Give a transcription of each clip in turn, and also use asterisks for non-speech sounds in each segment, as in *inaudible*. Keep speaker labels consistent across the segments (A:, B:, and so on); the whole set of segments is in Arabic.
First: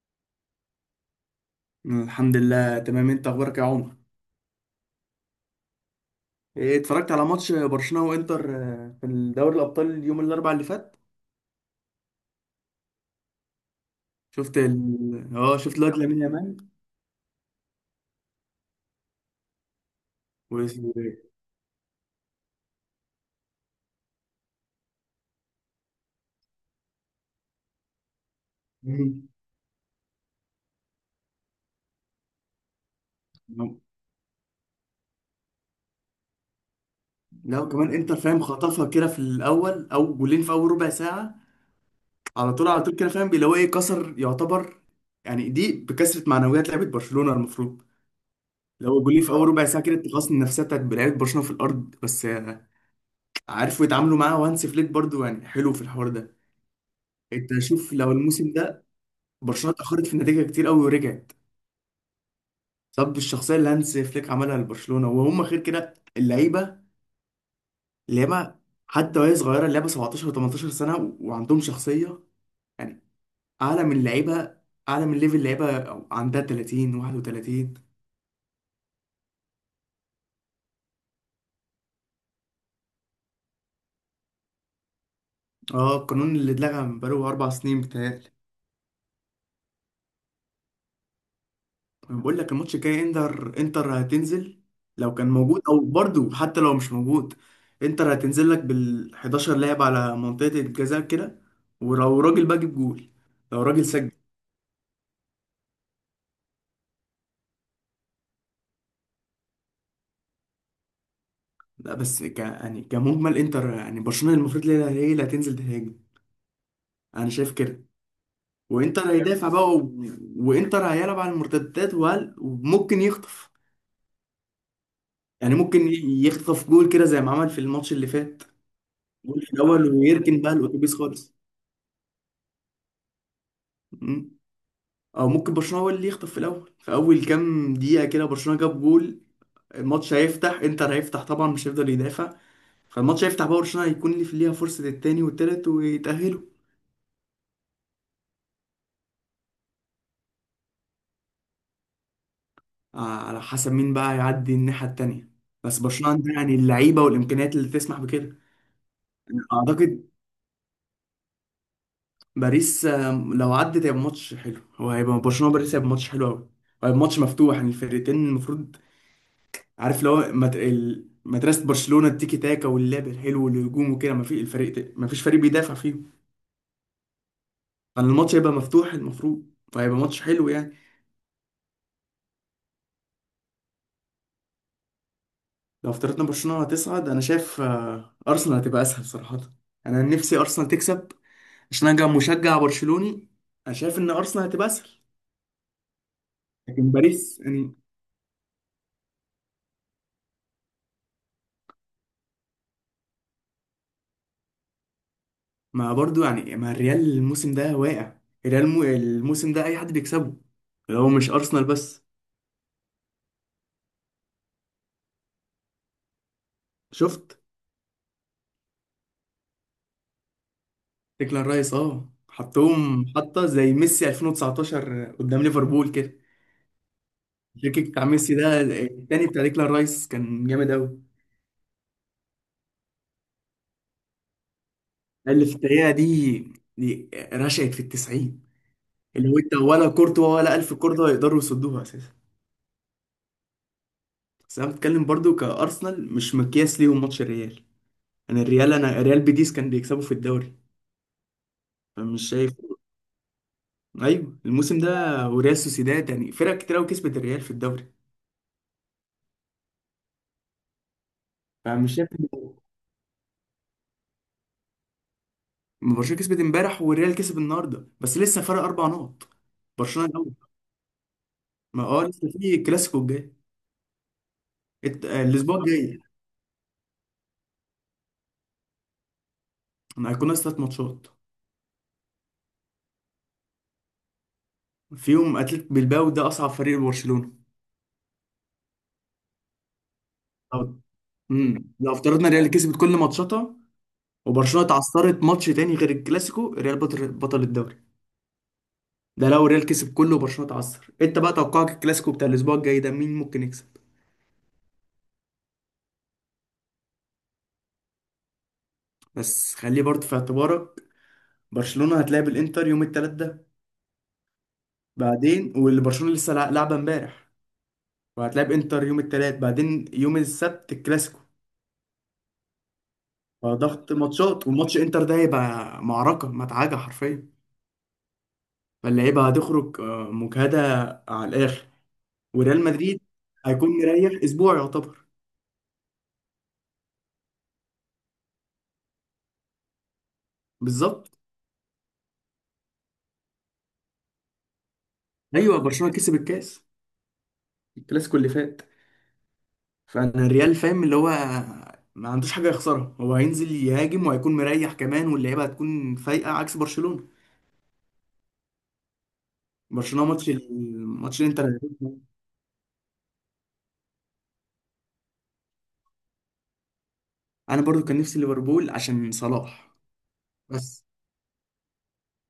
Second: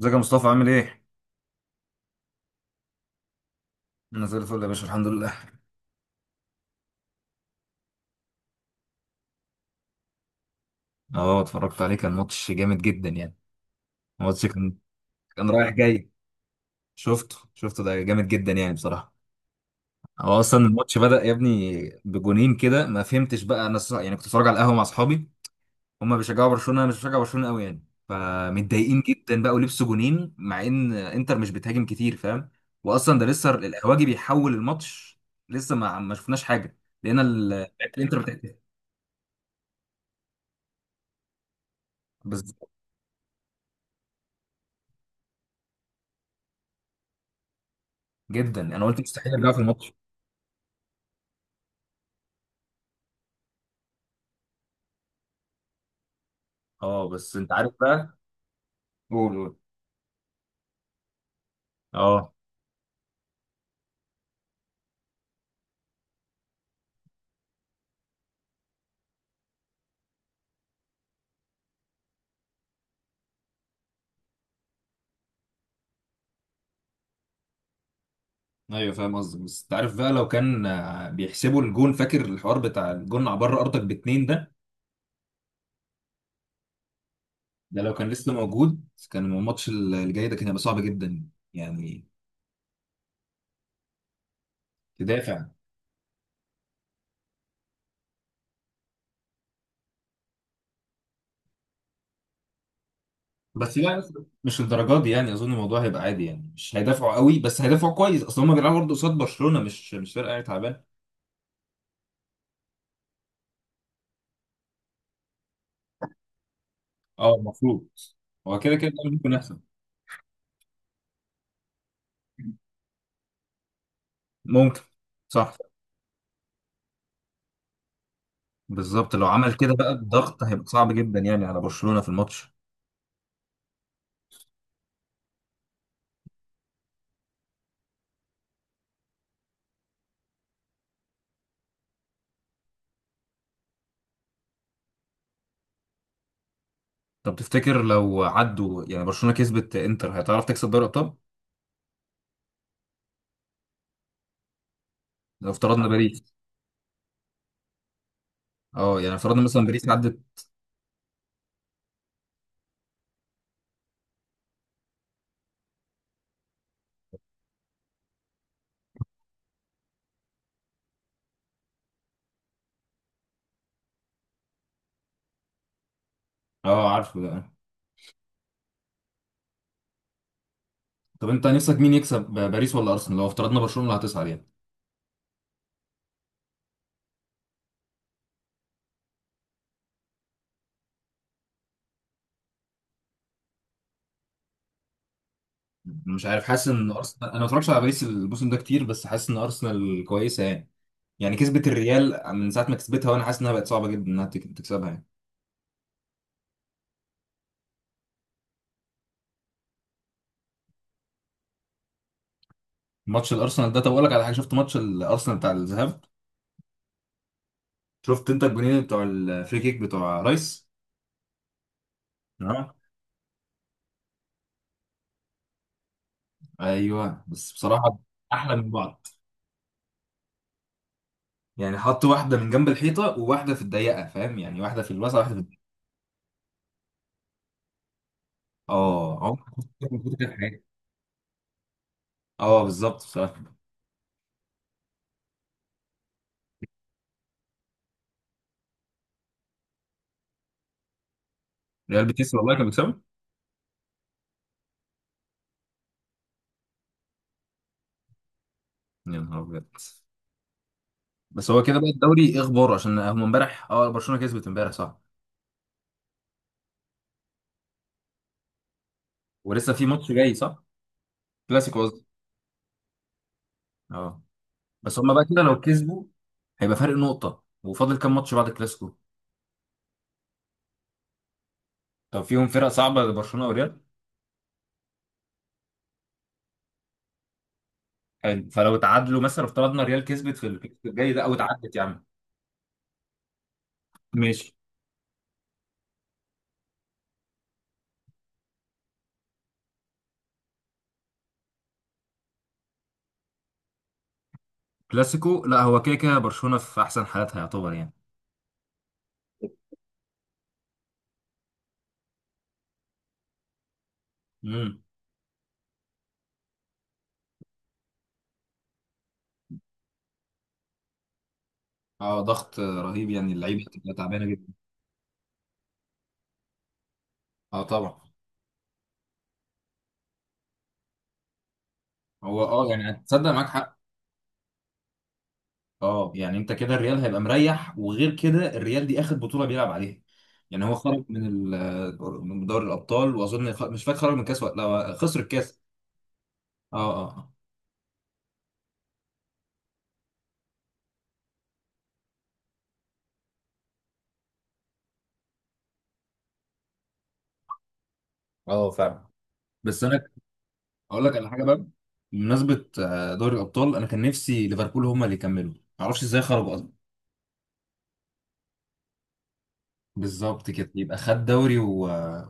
A: ازيك يا مصطفى عامل ايه؟
B: الحمد لله، تمام. انت اخبارك يا عمر؟
A: انا زي الفل يا باشا الحمد لله.
B: ايه، اتفرجت على ماتش برشلونة وانتر في دوري الابطال اليوم الاربعاء اللي فات.
A: اه، اتفرجت عليه، كان ماتش جامد جدا يعني. الماتش
B: شفت
A: كان
B: ال...
A: كان
B: اه،
A: رايح
B: شفت الواد
A: جاي.
B: لامين يامال.
A: شفته شفته، ده جامد جدا يعني بصراحة. هو
B: و...
A: اصلا الماتش بدأ يا ابني بجونين كده، ما فهمتش بقى انا يعني كنت بتفرج على القهوة مع اصحابي. هما بيشجعوا برشلونة، انا مش بشجع برشلونة قوي يعني. فمتضايقين
B: مم.
A: جدا بقى، ولبسوا جونين مع ان انتر مش بتهاجم كتير فاهم. واصلا ده لسه القهواجي بيحول الماتش، لسه ما شفناش حاجة. لقينا *laughs*
B: لا
A: لعيبة
B: وكمان انتر
A: الانتر
B: فاهم
A: بتهاجم.
B: خطفها كده في الاول، او جولين في اول ربع ساعة على طول
A: بالظبط.
B: على طول كده، فاهم اللي هو ايه، كسر يعتبر. يعني دي بكسرة معنويات لعيبة برشلونة المفروض.
A: جدا يعني. انا قلت
B: لو جولين في
A: مستحيل
B: اول
A: يرجعوا في
B: ربع ساعة
A: الماتش.
B: كده التقاص النفسية بتاعت لعيبة برشلونة في الارض، بس عارفوا يتعاملوا معاه، وهانسي فليك برضو يعني حلو في الحوار ده.
A: اه، بس انت
B: انت
A: عارف
B: شوف، لو
A: بقى.
B: الموسم ده
A: قول قول.
B: برشلونه اتاخرت في النتيجه كتير قوي ورجعت
A: اه،
B: بسبب الشخصيه اللي هانز فليك عملها لبرشلونه، وهم غير كده اللعيبه حتى وهي صغيره. اللعيبه 17 و18 سنه وعندهم شخصيه يعني اعلى من لعيبه، اعلى من ليفل لعيبه عندها 30 31.
A: ايوه فاهم قصدك، بس انت عارف بقى لو كان بيحسبوا الجون، فاكر الحوار بتاع الجون على بره ارضك باتنين ده؟
B: اه القانون اللي اتلغى من بقاله 4 سنين
A: ده لو كان
B: بتهيألي.
A: لسه موجود كان الماتش الجاي ده كان هيبقى صعب جدا يعني.
B: بقول لك الماتش الجاي، انتر هتنزل لو كان
A: تدافع.
B: موجود. مم. او برضو حتى لو مش موجود، انتر هتنزل لك بال 11 لاعب على منطقة الجزاء كده، ولو راجل بقى جيب جول، لو
A: بس
B: راجل
A: لا،
B: سجل.
A: مش للدرجات دي يعني. اظن الموضوع هيبقى عادي يعني، مش هيدافعوا قوي، بس هيدافعوا كويس، اصل هم بيلعبوا برضه قصاد برشلونه، مش فرقه يعني تعبانه.
B: لا بس يعني كمجمل انتر، يعني برشلونة المفروض هي اللي هتنزل تهاجم. انا
A: اه،
B: شايف كده.
A: المفروض. هو كده كده،
B: وانتر
A: ده
B: هي
A: ممكن
B: هيدافع، بص
A: يحصل.
B: بقى وانتر هيلعب على المرتدات، وممكن يخطف،
A: ممكن.
B: يعني
A: صح.
B: ممكن يخطف جول كده زي ما عمل في الماتش اللي فات.
A: بالظبط، لو
B: جول
A: عمل
B: في
A: كده
B: الاول انا
A: بقى
B: انا ويركن
A: الضغط
B: بقى، متفق
A: هيبقى صعب
B: الاتوبيس
A: جدا
B: خالص.
A: يعني على برشلونة في الماتش.
B: او ممكن برشلونه هو اللي يخطف في الاول، في اول كام دقيقه كده برشلونه جاب جول، الماتش هيفتح، انتر هيفتح طبعا مش هيفضل يدافع. فالماتش هيفتح بقى، برشلونه هيكون اللي في ليها فرصه التاني والتالت ويتاهلوا.
A: طب تفتكر لو عدوا يعني، برشلونة كسبت، انتر هتعرف تكسب دوري الابطال؟
B: على حسب مين بقى يعدي الناحيه التانيه.
A: لو
B: بس
A: افترضنا صعب
B: برشلونه عندها
A: باريس.
B: يعني اللعيبه والامكانيات اللي تسمح بكده.
A: اه، يعني افترضنا صعب مثلا باريس جدا
B: اعتقد
A: عدت.
B: باريس لو عدت هيبقى ماتش حلو. هو هيبقى برشلونه باريس، هيبقى ماتش حلو قوي، هيبقى ماتش مفتوح يعني الفرقتين المفروض. عارف لو مدرسة برشلونة التيكي تاكا واللعب الحلو والهجوم وكده، ما في الفريق ما فيش فريق بيدافع فيهم،
A: اه، عارفه ده.
B: كان الماتش هيبقى مفتوح المفروض، فهيبقى ماتش حلو يعني.
A: طب انت نفسك مين يكسب، باريس ولا ارسنال، لو افترضنا برشلونة اللي هتصعد يعني؟
B: لو افترضنا برشلونة هتصعد، انا شايف ارسنال هتبقى اسهل صراحة. انا نفسي ارسنال تكسب عشان انا مشجع برشلوني. انا شايف ان ارسنال هتبقى اسهل.
A: أنا مش عارف، حاسس ان
B: لكن
A: ارسنال، انا
B: باريس
A: ما اتفرجش
B: يعني،
A: على باريس الموسم ده كتير، بس حاسس ان ارسنال كويسة يعني. يعني كسبت الريال من ساعة ما كسبتها، وانا حاسس انها بقت صعبة جدا انها تكسبها يعني.
B: ما برضو يعني ما الريال الموسم ده واقع. الريال الموسم ده اي حد بيكسبه، لو مش ارسنال بس.
A: ماتش الارسنال ده، طب اقول لك على حاجة، شفت ماتش الارسنال بتاع الذهاب،
B: شفت
A: شفت انت الجونين بتوع الفري كيك بتوع رايس؟
B: ديكلان رايس، اه
A: نعم.
B: حطهم حطه زي ميسي 2019 قدام ليفربول كده.
A: ايوه بس
B: الفريك
A: بصراحه
B: بتاع ميسي
A: احلى
B: ده
A: من بعض
B: التاني بتاع ديكلان رايس كان جامد قوي.
A: يعني. حط واحده من جنب الحيطه وواحده في الضيقه، فاهم يعني، واحده في الوسط واحده في
B: اللي في
A: الضيقه.
B: الدقيقه دي، دي رشقت في التسعين.
A: اه،
B: اللي هو
A: عمرك
B: انت
A: ما شفت كده
B: ولا
A: موجود كده
B: كورتوا
A: في
B: ولا
A: حياتي.
B: الف كورتوا يقدروا يصدوها اساسا.
A: اه بالظبط بصراحه.
B: بس انا بتكلم برضو كارسنال مش مقياس ليهم ماتش الريال. انا الريال، انا ريال بيتيس كان بيكسبوا في الدوري،
A: ريال
B: فمش
A: بيتيس
B: شايف.
A: والله كان بيكسبوا.
B: ايوه الموسم ده، وريال سوسيداد يعني فرق كتير قوي كسبت الريال في الدوري،
A: يا نهار ابيض. بس هو كده بقى
B: فمش شايف.
A: الدوري ايه اخباره، عشان هم امبارح برشلونه كسبت امبارح صح؟
B: ما برشلونه كسبت امبارح والريال كسب النهارده، بس لسه فرق 4 نقط.
A: ولسه في
B: برشلونه
A: ماتش
B: الاول.
A: جاي صح. كلاسيكو
B: ما اه
A: قصدي.
B: لسه في كلاسيكو الجاي،
A: اه. بس هم بقى كده
B: الاسبوع
A: لو
B: الجاي.
A: كسبوا هيبقى فرق نقطه، وفاضل كام ماتش بعد الكلاسيكو؟
B: ما هيكون ناقص 3 ماتشات،
A: طب فيهم فرق صعبه برشلونه وريال؟
B: فيهم اتلتيك بلباو، ده اصعب فريق لبرشلونه.
A: حلو، فلو تعادلوا مثلا، افترضنا ريال كسبت في
B: أو-
A: الكلاسيكو الجاي ده او
B: امم،
A: تعادلت
B: لو
A: يعني.
B: افترضنا الريال كسبت كل ماتشاتها
A: ماشي.
B: وبرشلونه اتعثرت ماتش تاني غير الكلاسيكو، الريال بطل الدوري. ده لو الريال كسب كله وبرشلونه اتعثر. انت بقى توقعك الكلاسيكو بتاع الاسبوع الجاي ده مين ممكن يكسب؟
A: كلاسيكو لا، هو كده كده برشلونة في احسن حالاتها يعتبر يعني.
B: بس خليه برضه في اعتبارك، برشلونه هتلاعب الانتر يوم التلات ده،
A: امم.
B: بعدين واللي برشلونه لسه لعبه امبارح، وهتلعب انتر يوم الثلاث، بعدين يوم السبت الكلاسيكو.
A: اه، ضغط رهيب يعني، اللعيبه
B: فضغط
A: هتبقى تعبانه
B: ماتشات،
A: جدا.
B: والماتش انتر ده هيبقى معركة مدعكة حرفيا.
A: اه طبعا.
B: فاللعيبة هتخرج مجهدة على الآخر.
A: هو
B: وريال
A: يعني
B: مدريد
A: هتصدق معاك
B: هيكون
A: حق.
B: مريح أسبوع يعتبر.
A: اه يعني انت كده الريال هيبقى مريح، وغير كده الريال دي اخر بطوله بيلعب عليها يعني. هو خرج
B: بالظبط.
A: من من دوري الابطال، واظن مش فاكر خرج من الكاس ولا لا، هو خسر
B: أيوه
A: الكاس.
B: برشلونة كسب الكاس
A: اه. اه.
B: الكلاسيكو اللي فات. فأنا الريال فاهم اللي هو ما عندوش حاجة يخسرها، هو هينزل يهاجم وهيكون مريح كمان، واللعيبة هتكون فايقة عكس برشلونة.
A: اه اه فعلا. بس انا
B: برشلونة ماتش،
A: اقول لك
B: الماتش
A: على حاجه
B: الانتر
A: بقى.
B: هيكون-
A: بمناسبه دوري الابطال، انا كان نفسي ليفربول هم اللي يكملوا. معرفش ازاي خرجوا.
B: أنا برضو كان نفسي ليفربول عشان صلاح.
A: بالظبط كده،
B: بس
A: يبقى خد دوري و...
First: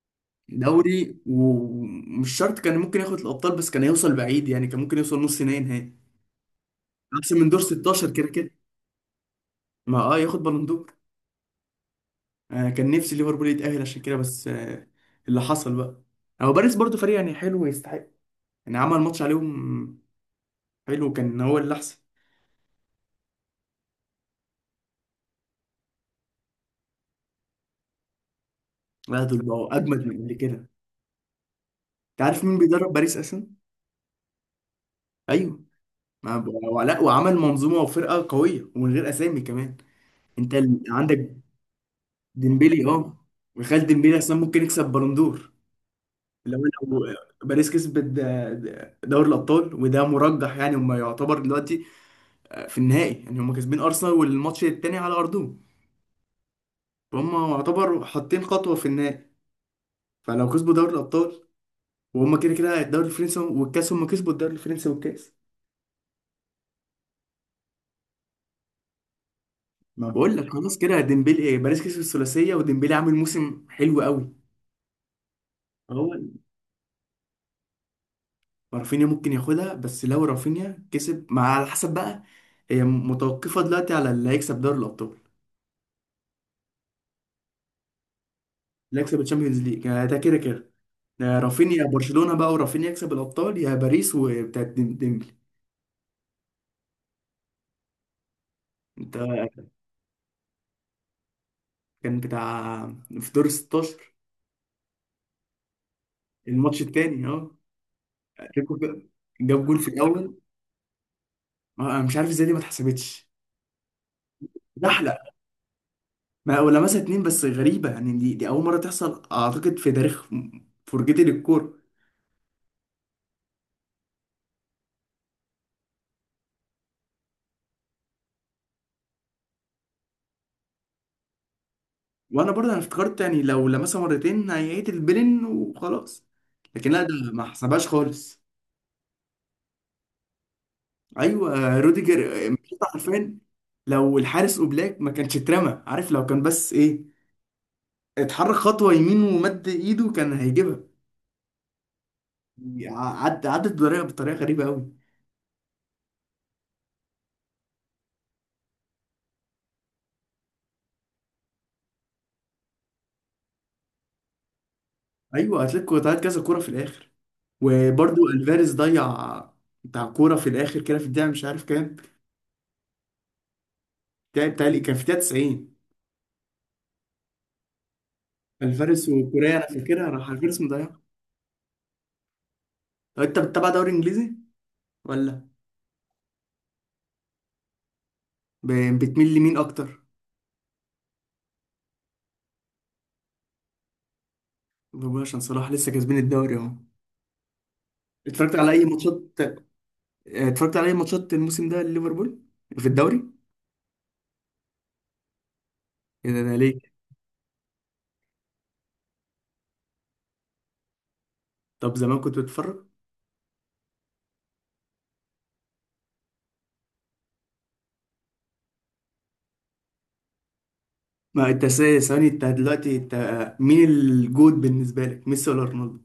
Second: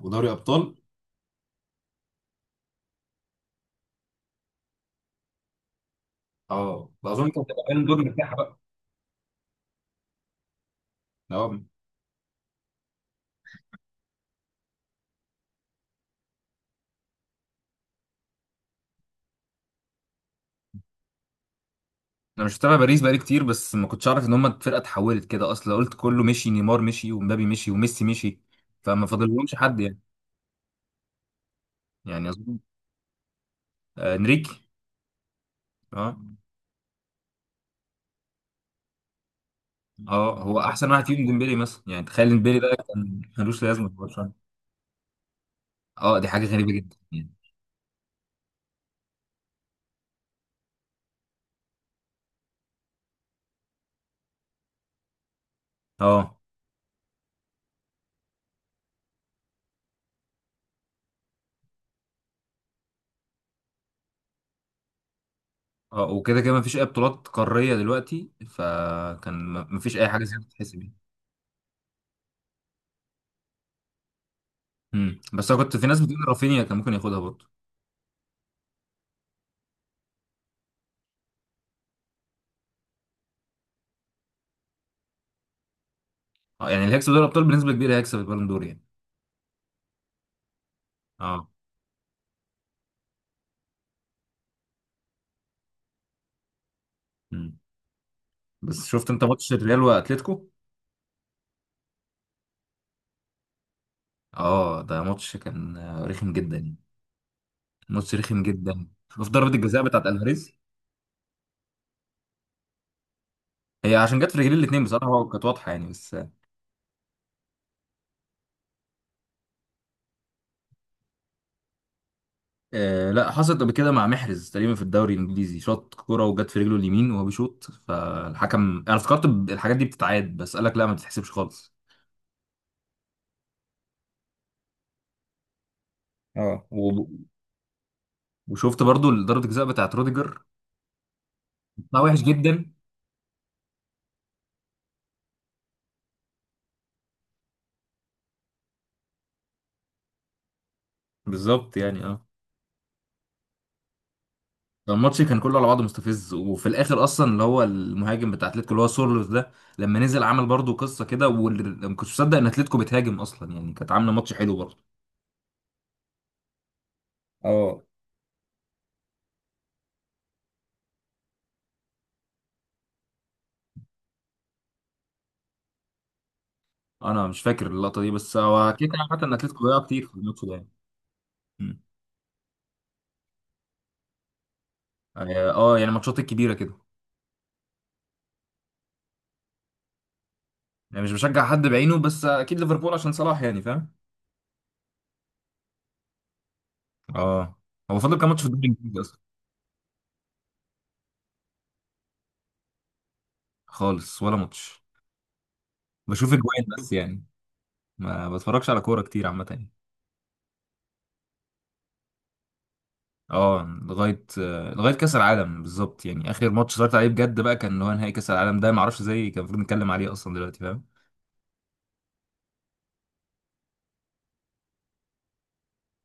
A: ودوري ابطال.
B: دوري، ومش شرط كان ممكن ياخد الابطال، بس كان هيوصل بعيد يعني، كان ممكن يوصل نص نهائي نهائي،
A: اه، اظن
B: احسن
A: كانت
B: من دور
A: هتبقى بالون دور
B: 16 كده
A: مرتاحه
B: كده.
A: بقى.
B: ما اه ياخد بالون دور.
A: اه،
B: آه كان نفسي ليفربول يتاهل عشان كده، بس آه اللي حصل بقى. هو باريس برضو فريق يعني حلو ويستحق، يعني عمل ماتش عليهم حلو، كان هو اللي احسن.
A: انا مش متابع باريس بقالي كتير، بس ما كنتش اعرف ان هم الفرقه اتحولت كده اصلا. قلت كله مشي، نيمار مشي ومبابي مشي وميسي مشي، فما
B: لا دول
A: فاضلهمش
B: بقوا
A: حد يعني.
B: اجمد من اللي كده. انت
A: يعني
B: عارف
A: اظن.
B: مين بيدرب باريس اصلا؟
A: آه انريكي.
B: ايوه.
A: اه.
B: ما ب- ولا، وعمل منظومه وفرقه قويه ومن غير اسامي كمان.
A: اه، هو احسن واحد فيهم
B: عندك
A: ديمبلي مثلا، يعني تخيل ديمبلي ده
B: ديمبلي،
A: كان
B: اه.
A: ملوش
B: وخال
A: لازمه في
B: ديمبلي اصلا
A: برشلونه.
B: ممكن يكسب بالون دور.
A: اه، دي حاجه
B: لو
A: غريبه جدا
B: لو
A: يعني.
B: باريس كسبت دوري الابطال، وده مرجح يعني، هم يعتبر دلوقتي في النهائي، يعني هم كاسبين ارسنال والماتش التاني على ارضهم.
A: اه،
B: فهم يعتبر حاطين خطوه في النهائي. فلو كسبوا دوري الابطال، وهم كده كده الدوري الفرنسي والكاس، هم كسبوا الدوري الفرنسي والكاس.
A: اه، وكده كده ما فيش اي بطولات قاريه دلوقتي، فكان ما فيش اي
B: ما
A: حاجه
B: بقول
A: زياده
B: لك خلاص
A: تتحسب.
B: كده ديمبلي، ايه باريس كسب الثلاثيه وديمبلي عامل موسم حلو قوي.
A: بس انا كنت في ناس
B: هو
A: بتقول رافينيا كان ممكن ياخدها برضه.
B: رافينيا ممكن ياخدها، بس لو رافينيا كسب مع، على حسب بقى. هي متوقفه دلوقتي على اللي هيكسب دوري الابطال.
A: اه يعني اللي هيكسب دوري الابطال بنسبه كبيره هيكسب البالون دور يعني.
B: اللي هيكسب الشامبيونز ليج يعني ده كده كده
A: اه.
B: رافينيا برشلونة بقى، ورافينيا يكسب الأبطال يا باريس وبتاعت ديمبلي.
A: امم بس شفت انت ماتش
B: انت
A: الريال واتلتيكو.
B: كان بتاع في دور 16
A: اه، ده ماتش كان رخم جدا يعني.
B: الماتش التاني، اه.
A: ماتش رخم
B: اتلتيكو
A: جدا. شفت ضربه
B: جاب جول
A: الجزاء
B: في
A: بتاعت
B: الأول،
A: الفاريز.
B: أنا مش عارف ازاي دي ما اتحسبتش.
A: هي عشان جت في رجلين الاثنين بصراحه
B: زحلق.
A: هو، كانت واضحه يعني بس.
B: ما ولا مثلا اتنين، بس غريبة يعني دي أول مرة تحصل أعتقد في تاريخ فرجتي للكورة.
A: آه لا، حصلت قبل كده مع محرز تقريبا في الدوري الانجليزي، شاط كوره وجت في رجله اليمين وهو بيشوط، فالحكم انا افتكرت الحاجات دي بتتعاد، بس قال لك لا، ما بتتحسبش خالص.
B: وأنا برضه أنا افتكرت يعني لو لمسها مرتين هيعيد البلن وخلاص،
A: اه،
B: لكن لا ده ما حسبهاش خالص.
A: وشفت برضو ضربة الجزاء بتاعت روديجر.
B: ايوه
A: لا وحش
B: روديجر
A: جدا.
B: مش حرفيا، لو الحارس اوبلاك ما كانش اترمى، عارف لو كان بس ايه، اتحرك خطوه يمين ومد ايده كان هيجيبها.
A: بالظبط يعني. اه
B: عد عدت بطريقه غريبه قوي.
A: الماتش كان كله على بعضه مستفز، وفي الاخر اصلا اللي هو المهاجم بتاع اتلتيكو اللي هو سورلوس ده، لما نزل عمل برضه قصه كده، واللي ما كنتش مصدق ان اتلتيكو بتهاجم اصلا يعني، كانت عامله ماتش حلو برضه.
B: ايوه اتلتيكو ضيعت كذا كوره في الاخر،
A: اه،
B: وبرضو الفاريز ضيع بتاع كوره في الاخر كده في الدقيقه مش عارف كام، بتاعي كان في الدقيقه 90.
A: انا مش فاكر اللقطه دي، بس هو كده كده
B: الفاريز
A: عامه ان
B: وكوريا
A: اتلتيكو
B: انا
A: وقع كتير
B: فاكرها،
A: في
B: راح
A: الماتش ده
B: الفاريز
A: يعني.
B: مضيعها.
A: مم.
B: طب انت بتتابع دوري انجليزي ولا
A: اه، يعني ماتشات الكبيره كده.
B: بتميل لمين اكتر؟
A: يعني مش بشجع حد بعينه، بس اكيد ليفربول عشان صلاح يعني فاهم.
B: بقول عشان صلاح لسه كاسبين الدوري اهو.
A: اه، هو فاضل كام ماتش في
B: اتفرجت
A: الدوري
B: على اي
A: الانجليزي اصلا؟
B: ماتشات، اتفرجت على اي ماتشات الموسم ده لليفربول في الدوري؟
A: خالص ولا ماتش. بشوف
B: يعني انا
A: اجوان بس
B: ليه.
A: يعني، ما بتفرجش على كوره كتير عامه يعني.
B: طب زمان كنت بتفرج.
A: اه، لغايه لغايه كاس العالم بالظبط. يعني اخر ماتش اتفرجت عليه بجد بقى كان اللي هو نهائي كاس العالم ده، ما اعرفش ازاي كان المفروض نتكلم عليه اصلا دلوقتي فاهم.
B: ما انت ثواني، انت دلوقتي، انت مين الجود بالنسبه لك، ميسي ولا رونالدو؟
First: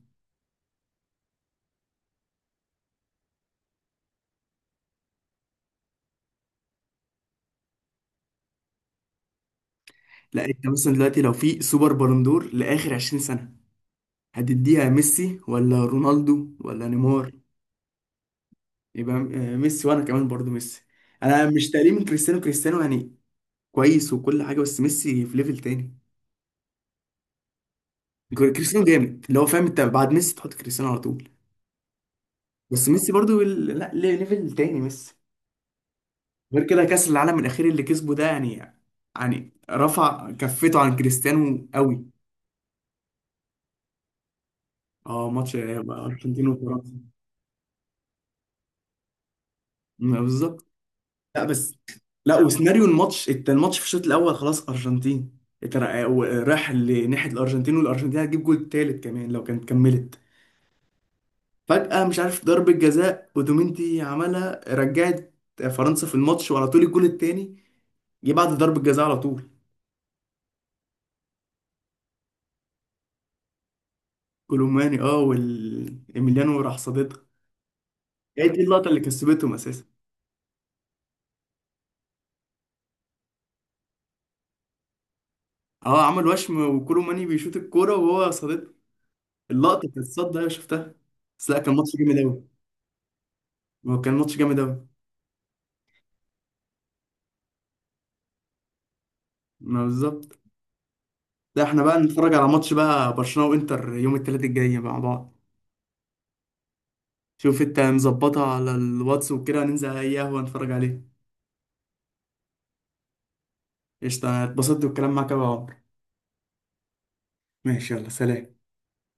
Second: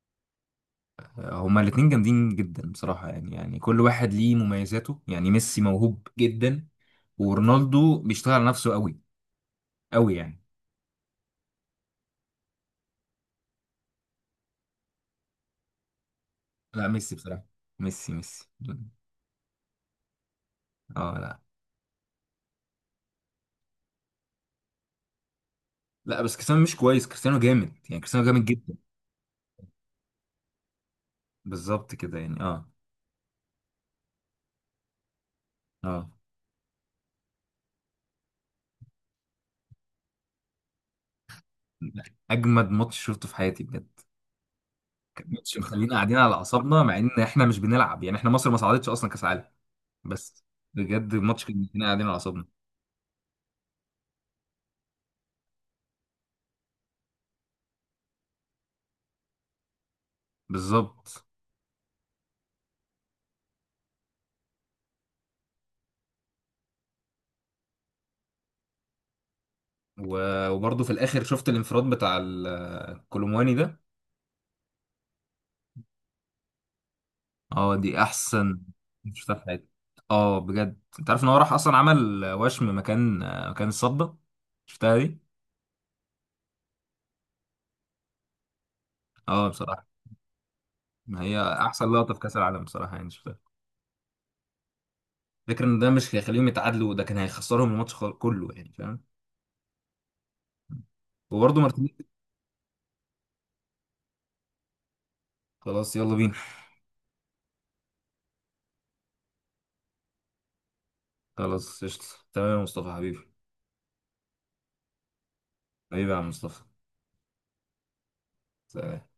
A: هما الاثنين جامدين جدا بصراحه يعني. يعني كل واحد ليه مميزاته يعني. ميسي موهوب جدا، ورونالدو بيشتغل على نفسه قوي قوي يعني.
B: لا انت مثلا دلوقتي، لو في سوبر بالندور لاخر 20 سنه هتديها ميسي ولا رونالدو
A: لا
B: ولا
A: ميسي
B: نيمار؟
A: بصراحه. ميسي ميسي.
B: يبقى ميسي، وانا كمان برضو ميسي.
A: اه لا.
B: انا مش تقليل من كريستيانو، كريستيانو يعني كويس وكل حاجه، بس ميسي في ليفل تاني.
A: لا بس كريستيانو مش كويس، كريستيانو جامد يعني، كريستيانو جامد جدا.
B: كريستيانو جامد، اللي هو فاهم انت بعد ميسي تحط كريستيانو على طول.
A: بالظبط كده يعني اه
B: بس ميسي برضو ال- لا ليه- ليفل تاني ميسي.
A: اه.
B: غير كده كأس العالم الأخير اللي كسبه ده يعني، يعني رفع كفته عن كريستيانو قوي.
A: اجمد ماتش شفته في حياتي بجد.
B: اه ماتش
A: ماتش مخلينا قاعدين على
B: أرجنتين
A: اعصابنا
B: وفرنسا.
A: مع ان احنا مش بنلعب يعني، احنا مصر ما صعدتش اصلا كاس عالم.
B: ما
A: بس
B: بالظبط.
A: بجد الماتش
B: لا
A: كان
B: بس،
A: مخلينا قاعدين على
B: لا
A: اعصابنا.
B: وسيناريو الماتش، الماتش في الشوط الأول خلاص أرجنتين راح لناحية الأرجنتين، والأرجنتين هتجيب جول تالت كمان لو كانت كملت.
A: بالظبط.
B: فجأة مش عارف ضربة جزاء ودومينتي عملها، رجعت فرنسا في الماتش. وعلى طول الجول التاني جه بعد ضربة جزاء على طول.
A: وبرضه في الاخر شفت الانفراد بتاع الكولومواني ده.
B: كولوماني، اه إيميليانو راح صاددها.
A: اه دي
B: هي
A: احسن
B: دي اللقطة اللي
A: شفتها في
B: كسبتهم
A: حياتي.
B: أساسا.
A: اه بجد، انت عارف ان هو راح اصلا عمل وشم مكان، مكان الصدى، شفتها دي.
B: اه عمل وشم وكولو ماني بيشوط الكورة وهو صادته.
A: اه
B: اللقطة
A: بصراحه،
B: بتاعت الصد أيوة شفتها.
A: ما هي
B: بس لا، كان
A: احسن
B: ماتش
A: لقطه
B: جامد
A: في كاس
B: أوي.
A: العالم بصراحه يعني شفتها.
B: هو كان ماتش جامد أوي.
A: فكرة ان ده مش هيخليهم يتعادلوا ده كان هيخسرهم الماتش كله يعني فاهم.
B: ما بالظبط.
A: وبرضه
B: لا احنا بقى
A: مارتينيز.
B: نتفرج على ماتش بقى برشلونة وإنتر يوم التلات الجاي مع بعض.
A: خلاص يلا بينا.
B: شوف انت مظبطها على الواتس وكده، ننزل أي قهوة نتفرج عليه.
A: خلاص قشطة. تمام يا مصطفى حبيبي.
B: قشطة، اتبسطت بالكلام معاك أوي يا عمر.
A: حبيبي يا عم مصطفى.
B: ماشي، يلا سلام.
A: سلام.